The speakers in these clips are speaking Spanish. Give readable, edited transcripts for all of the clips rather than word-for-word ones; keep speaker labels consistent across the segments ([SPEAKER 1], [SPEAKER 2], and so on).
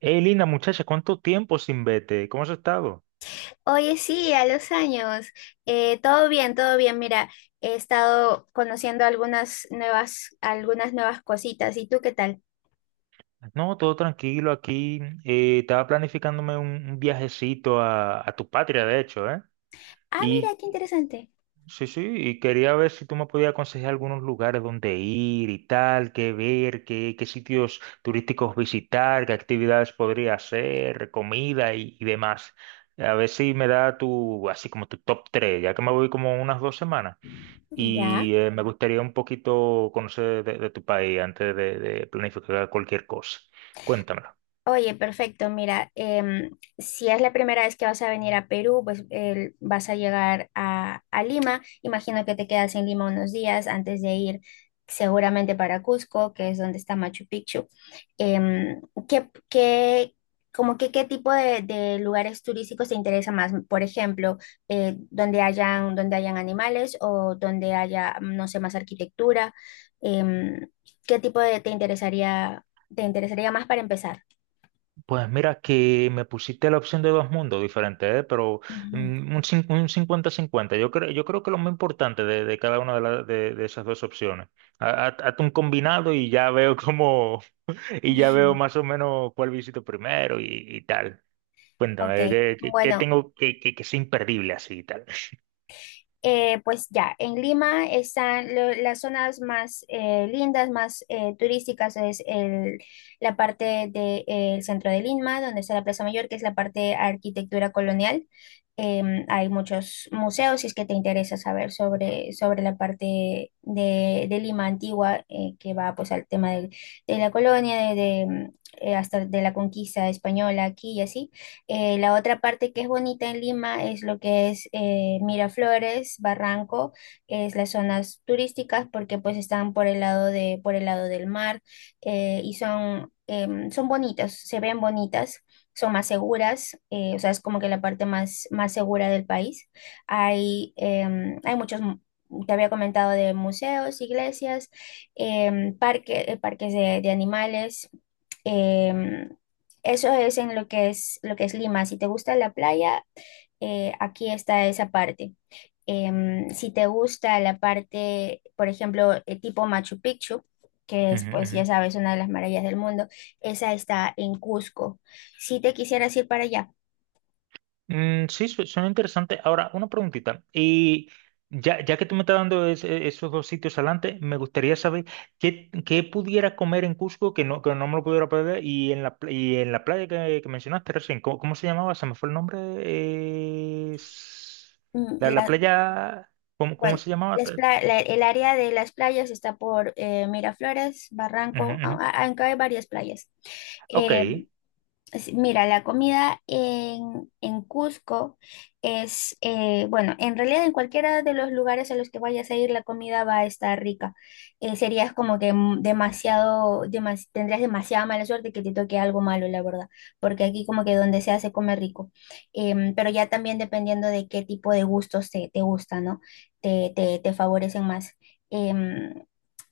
[SPEAKER 1] Hey, linda muchacha, ¿cuánto tiempo sin verte? ¿Cómo has estado?
[SPEAKER 2] Oye, sí, a los años. Todo bien, todo bien. Mira, he estado conociendo algunas nuevas cositas. ¿Y tú qué tal?
[SPEAKER 1] No, todo tranquilo aquí. Estaba planificándome un viajecito a tu patria, de hecho, ¿eh?
[SPEAKER 2] Ah, mira, qué
[SPEAKER 1] Y
[SPEAKER 2] interesante.
[SPEAKER 1] sí, sí, y quería ver si tú me podías aconsejar algunos lugares donde ir y tal, qué ver, qué sitios turísticos visitar, qué actividades podría hacer, comida y demás. A ver si me da tu, así como tu top 3, ya que me voy como unas dos semanas.
[SPEAKER 2] Ya.
[SPEAKER 1] Y me gustaría un poquito conocer de tu país antes de planificar cualquier cosa. Cuéntamelo.
[SPEAKER 2] Oye, perfecto. Mira, si es la primera vez que vas a venir a Perú, pues vas a llegar a Lima. Imagino que te quedas en Lima unos días antes de ir seguramente para Cusco, que es donde está Machu Picchu. Em, ¿qué, qué- Como que qué tipo de lugares turísticos te interesa más? Por ejemplo, donde hayan animales o donde haya, no sé, más arquitectura. Em, ¿Qué tipo de te interesaría más para empezar?
[SPEAKER 1] Pues mira que me pusiste la opción de dos mundos diferentes, ¿eh? Pero
[SPEAKER 2] Ujú.
[SPEAKER 1] un 50-50. Yo creo que lo más importante de cada una de esas dos opciones. Hazte un combinado y ya veo cómo, y ya veo más o menos cuál visito primero y tal.
[SPEAKER 2] Ok,
[SPEAKER 1] Cuéntame, ¿qué
[SPEAKER 2] bueno,
[SPEAKER 1] tengo que sea imperdible así y tal?
[SPEAKER 2] pues ya, en Lima están las zonas más lindas, más turísticas, es la parte del centro de Lima, donde está la Plaza Mayor, que es la parte de arquitectura colonial. Hay muchos museos, si es que te interesa saber sobre, sobre la parte de Lima antigua, que va pues al tema de la colonia, de, de hasta de la conquista española aquí y así. La otra parte que es bonita en Lima es lo que es Miraflores, Barranco, que es las zonas turísticas porque pues están por el lado de, por el lado del mar y son, son bonitas, se ven bonitas. Son más seguras, o sea, es como que la parte más, más segura del país. Hay, hay muchos, te había comentado, de museos, iglesias, parques de animales, em, eso es en lo que es Lima. Si te gusta la playa, aquí está esa parte. Si te gusta la parte, por ejemplo, tipo Machu Picchu, que es,
[SPEAKER 1] Ujú,
[SPEAKER 2] pues ya
[SPEAKER 1] ujú.
[SPEAKER 2] sabes, una de las maravillas del mundo, esa está en Cusco. Si te quisieras ir para allá,
[SPEAKER 1] Mm, sí, suena interesante. Ahora, una preguntita. Y ya, ya que tú me estás dando esos dos sitios adelante, me gustaría saber qué pudiera comer en Cusco que no me lo pudiera perder. Y en y en la playa que mencionaste recién, ¿cómo se llamaba? Se me fue el nombre.
[SPEAKER 2] mm,
[SPEAKER 1] La, la
[SPEAKER 2] la-
[SPEAKER 1] playa, ¿cómo
[SPEAKER 2] bueno,
[SPEAKER 1] se llamaba? Ujú,
[SPEAKER 2] el área de las playas está por Miraflores, Barranco,
[SPEAKER 1] ujú.
[SPEAKER 2] aunque hay varias playas.
[SPEAKER 1] Ok,
[SPEAKER 2] Eh, Mira, la comida en Cusco es, bueno, en realidad en cualquiera de los lugares a los que vayas a ir, la comida va a estar rica. Serías como que demasiado, tendrías demasiada mala suerte que te toque algo malo, la verdad, porque aquí como que donde sea se come rico. Pero ya también dependiendo de qué tipo de gustos te, te gusta, ¿no? Te favorecen más. Em,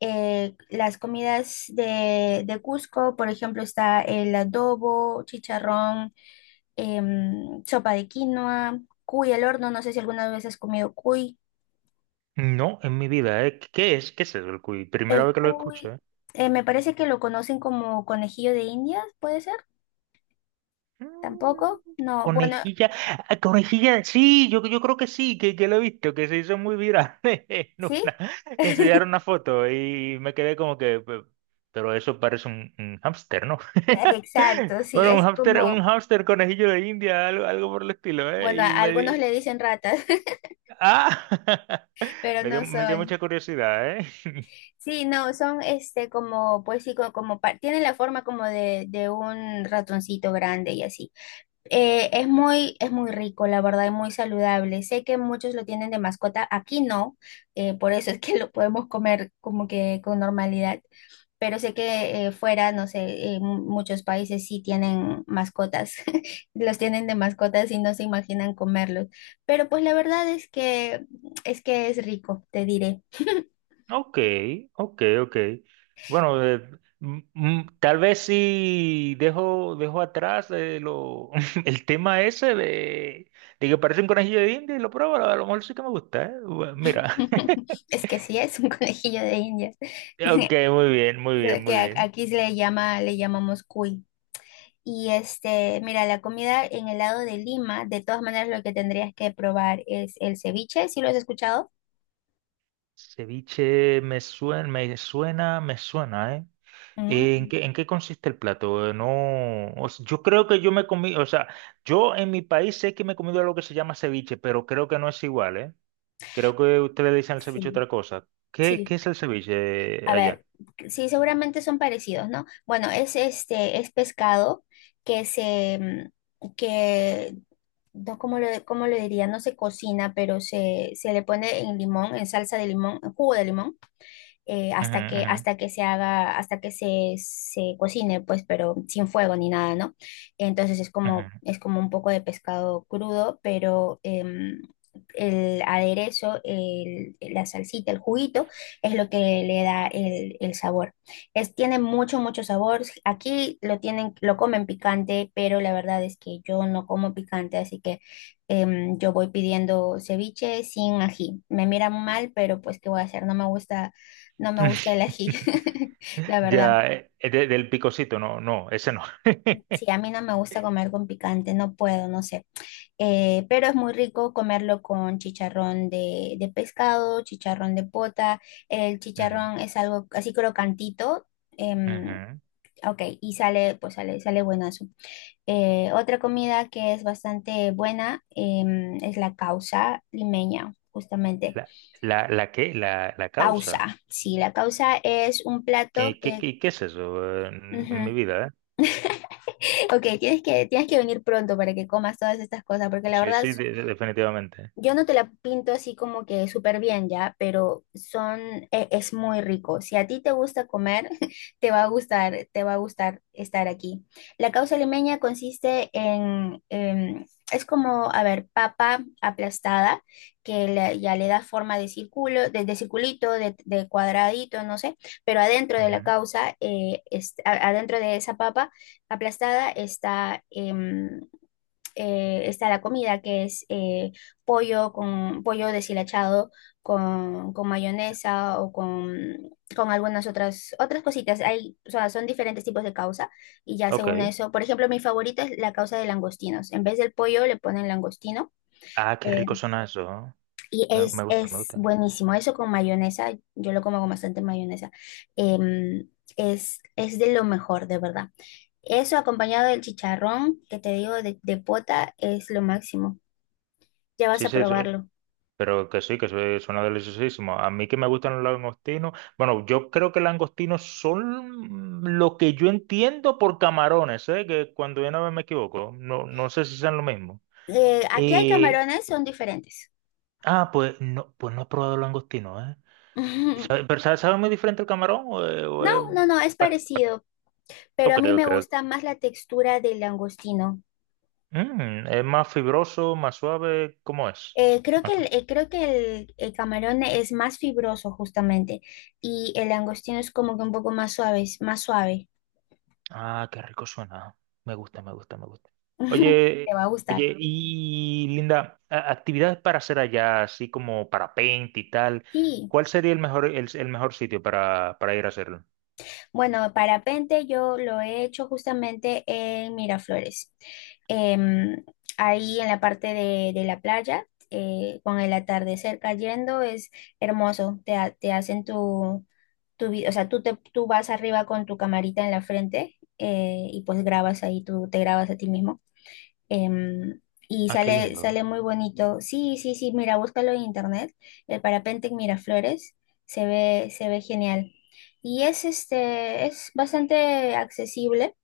[SPEAKER 2] las comidas de Cusco, por ejemplo, está el adobo, chicharrón, sopa de quinoa, cuy al horno, no sé si alguna vez has comido cuy.
[SPEAKER 1] no, en mi vida, ¿eh? ¿Qué es? ¿Qué es eso, el cuy? Primera
[SPEAKER 2] El
[SPEAKER 1] vez que lo escucho,
[SPEAKER 2] cuy,
[SPEAKER 1] ¿eh?
[SPEAKER 2] me parece que lo conocen como conejillo de Indias, ¿puede ser?
[SPEAKER 1] Mm,
[SPEAKER 2] Tampoco, no, bueno,
[SPEAKER 1] conejilla, ah, conejilla, sí, yo creo que sí, que lo he visto, que se hizo muy viral en una,
[SPEAKER 2] ¿sí?
[SPEAKER 1] que enseñaron una foto y me quedé como que, pero eso parece un hámster, ¿no?
[SPEAKER 2] Exacto, sí,
[SPEAKER 1] Bueno,
[SPEAKER 2] es
[SPEAKER 1] un
[SPEAKER 2] como,
[SPEAKER 1] hámster conejillo de India, algo, algo por el estilo, ¿eh?
[SPEAKER 2] bueno, a
[SPEAKER 1] Y me
[SPEAKER 2] algunos
[SPEAKER 1] di,
[SPEAKER 2] le dicen ratas,
[SPEAKER 1] ah,
[SPEAKER 2] pero no
[SPEAKER 1] me dio mucha
[SPEAKER 2] son.
[SPEAKER 1] curiosidad, ¿eh?
[SPEAKER 2] Sí, no, son este como, pues sí, tienen la forma como de un ratoncito grande y así. Es muy rico, la verdad, y muy saludable. Sé que muchos lo tienen de mascota, aquí no, por eso es que lo podemos comer como que con normalidad, pero sé que fuera, no sé, en muchos países sí tienen mascotas, los tienen de mascotas y no se imaginan comerlos. Pero pues la verdad es que, es que es rico, te diré.
[SPEAKER 1] Ok, ok, ok. Bueno, tal vez sí dejo, dejo atrás el tema ese de que parece un conejillo de India y lo pruebo, a lo mejor sí que me gusta, ¿eh? Bueno, mira,
[SPEAKER 2] Es que sí, es un conejillo de Indias.
[SPEAKER 1] ok, muy bien, muy bien,
[SPEAKER 2] Solo que
[SPEAKER 1] muy bien.
[SPEAKER 2] aquí se le llama, le llamamos cuy. Y este, mira, la comida en el lado de Lima, de todas maneras lo que tendrías que probar es el ceviche, ¿sí lo has escuchado?
[SPEAKER 1] Ceviche me suena, me suena, me suena, ¿eh?
[SPEAKER 2] Mm.
[SPEAKER 1] En qué consiste el plato? No, o sea, yo creo que yo me comí, o sea, yo en mi país sé que me he comido algo que se llama ceviche, pero creo que no es igual, ¿eh? Creo que ustedes le dicen al ceviche
[SPEAKER 2] Sí,
[SPEAKER 1] otra cosa. ¿Qué, qué
[SPEAKER 2] sí.
[SPEAKER 1] es el ceviche
[SPEAKER 2] A
[SPEAKER 1] allá?
[SPEAKER 2] ver, sí, seguramente son parecidos, ¿no? Bueno, es este, es pescado que se, mm, que, no, cómo lo diría? No se cocina, pero se le pone en limón, en salsa de limón, en jugo de limón
[SPEAKER 1] Ujú, ujú,
[SPEAKER 2] hasta que se haga, hasta que se cocine, pues, pero sin fuego ni nada, ¿no? Entonces
[SPEAKER 1] ujú.
[SPEAKER 2] es como un poco de pescado crudo, pero el aderezo, la salsita, el juguito, es lo que le da el sabor. Es, tiene mucho, mucho sabor. Aquí lo tienen, lo comen picante, pero la verdad es que yo no como picante, así que yo voy pidiendo ceviche sin ají. Me miran mal, pero pues, ¿qué voy a hacer? No me gusta no me gusta el ají, la verdad.
[SPEAKER 1] Ya, del picocito, no, no, ese no.
[SPEAKER 2] Sí, a mí no me gusta comer con picante, no puedo, no sé. Pero es muy rico comerlo con chicharrón de pescado, chicharrón de pota. El
[SPEAKER 1] Ujú,
[SPEAKER 2] chicharrón es algo así crocantito. em,
[SPEAKER 1] ujú.
[SPEAKER 2] ok, y sale, pues sale, sale buenazo. Otra comida que es bastante buena es la causa limeña, justamente.
[SPEAKER 1] ¿La, ¿la qué? ¿La causa?
[SPEAKER 2] Causa, sí, la causa es un plato que...
[SPEAKER 1] ¿Qué es eso en mi
[SPEAKER 2] ujú,
[SPEAKER 1] vida, eh?
[SPEAKER 2] ok, tienes que venir pronto para que comas todas estas cosas, porque la
[SPEAKER 1] Sí,
[SPEAKER 2] verdad
[SPEAKER 1] sí, definitivamente.
[SPEAKER 2] yo no te la pinto así como que súper bien ya, pero son, es muy rico. Si a ti te gusta comer, te va a gustar, te va a gustar estar aquí. La causa limeña consiste en, es como, a ver, papa aplastada, que ya le da forma de círculo, de circulito, de cuadradito, no sé, pero adentro de la
[SPEAKER 1] Ujú.
[SPEAKER 2] causa, adentro de esa papa aplastada está está la comida, que es pollo con pollo deshilachado con mayonesa o con algunas otras, otras cositas. Hay, o sea, son diferentes tipos de causa y ya según
[SPEAKER 1] Ok.
[SPEAKER 2] eso, por ejemplo, mi favorita es la causa de langostinos. En vez del pollo le ponen langostino.
[SPEAKER 1] Ah, qué
[SPEAKER 2] eh,
[SPEAKER 1] rico suena eso, ¿no?
[SPEAKER 2] y
[SPEAKER 1] Me gusta, me
[SPEAKER 2] es
[SPEAKER 1] gusta.
[SPEAKER 2] buenísimo. Eso con mayonesa, yo lo como con bastante mayonesa. em, es de lo mejor, de verdad. Eso acompañado del chicharrón, que te digo, de pota, es lo máximo ya vas
[SPEAKER 1] Sí,
[SPEAKER 2] a
[SPEAKER 1] sí, sí.
[SPEAKER 2] probarlo.
[SPEAKER 1] Pero que sí, que suena deliciosísimo. A mí que me gustan los langostinos. Bueno, yo creo que langostinos son lo que yo entiendo por camarones, ¿eh? Que cuando yo no me equivoco, no, no sé si sean lo mismo.
[SPEAKER 2] Aquí hay
[SPEAKER 1] y
[SPEAKER 2] camarones, son diferentes.
[SPEAKER 1] ah, pues no he probado langostinos, ¿eh? ¿Pero sabe, sabe muy diferente el camarón? ¿O
[SPEAKER 2] No,
[SPEAKER 1] es
[SPEAKER 2] no, no, es
[SPEAKER 1] bast-
[SPEAKER 2] parecido, pero
[SPEAKER 1] ok,
[SPEAKER 2] a mí me
[SPEAKER 1] ok,
[SPEAKER 2] gusta
[SPEAKER 1] ok.
[SPEAKER 2] más la textura del langostino.
[SPEAKER 1] Mm, ¿es más fibroso, más suave? ¿Cómo es?
[SPEAKER 2] Creo que el camarón es más fibroso justamente y el langostino es como que un poco más suave, es más suave.
[SPEAKER 1] Ah, qué rico suena. Me gusta, me gusta, me gusta. Oye,
[SPEAKER 2] Te va a gustar.
[SPEAKER 1] oye, y Linda, actividades para hacer allá, así como parapente y tal,
[SPEAKER 2] Sí.
[SPEAKER 1] ¿cuál sería el mejor, el mejor sitio para ir a hacerlo?
[SPEAKER 2] Bueno, parapente yo lo he hecho justamente en Miraflores. Em, ahí en la parte de la playa, con el atardecer cayendo, es hermoso. Te hacen tu, o sea, tú, tú vas arriba con tu camarita en la frente y pues grabas ahí, tú te grabas a ti mismo em, y
[SPEAKER 1] Ah, qué
[SPEAKER 2] sale,
[SPEAKER 1] lindo.
[SPEAKER 2] sale muy bonito. Sí, sí, sí, mira, búscalo en internet. El parapente en Miraflores se ve genial. Y es este, es bastante accesible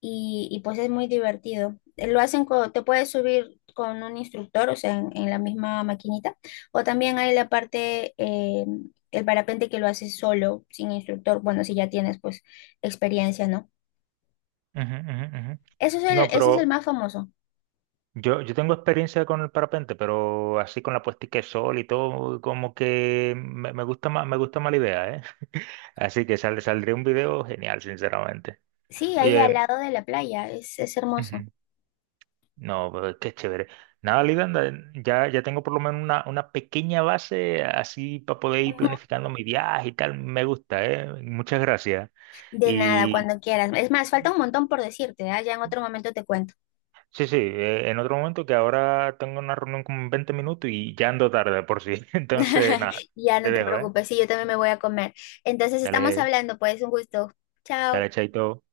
[SPEAKER 2] y, pues es muy divertido. Lo hacen te puedes subir con un instructor, o sea, en la misma maquinita, o también hay la parte, el parapente que lo haces solo, sin instructor, bueno, si ya tienes pues experiencia, ¿no?
[SPEAKER 1] Ujú, ujú, ujú.
[SPEAKER 2] Eso es el,
[SPEAKER 1] No,
[SPEAKER 2] ese es el
[SPEAKER 1] pero
[SPEAKER 2] más famoso.
[SPEAKER 1] yo tengo experiencia con el parapente, pero así con la puestica de sol y todo, como que me, me gusta más la idea, ¿eh? Así que saldría un video genial, sinceramente.
[SPEAKER 2] Sí, ahí al
[SPEAKER 1] Oye,
[SPEAKER 2] lado de la playa, es hermoso.
[SPEAKER 1] ujú. No, pero qué chévere. Nada, Lidanda, ya, ya tengo por lo menos una pequeña base así para poder ir
[SPEAKER 2] Ujú.
[SPEAKER 1] planificando mi viaje y tal. Me gusta, ¿eh? Muchas gracias.
[SPEAKER 2] De nada,
[SPEAKER 1] Y
[SPEAKER 2] cuando quieras. Es más, falta un montón por decirte, ¿ah? Ya en otro momento te cuento.
[SPEAKER 1] sí, sí, en otro momento, que ahora tengo una reunión como en 20 minutos y ya ando tarde por si. Entonces, nada,
[SPEAKER 2] Ya
[SPEAKER 1] te
[SPEAKER 2] no te
[SPEAKER 1] dejo, ¿eh?
[SPEAKER 2] preocupes, sí, yo también me voy a comer. Entonces estamos
[SPEAKER 1] Dale,
[SPEAKER 2] hablando, pues, un gusto.
[SPEAKER 1] dale,
[SPEAKER 2] Chao.
[SPEAKER 1] chaito.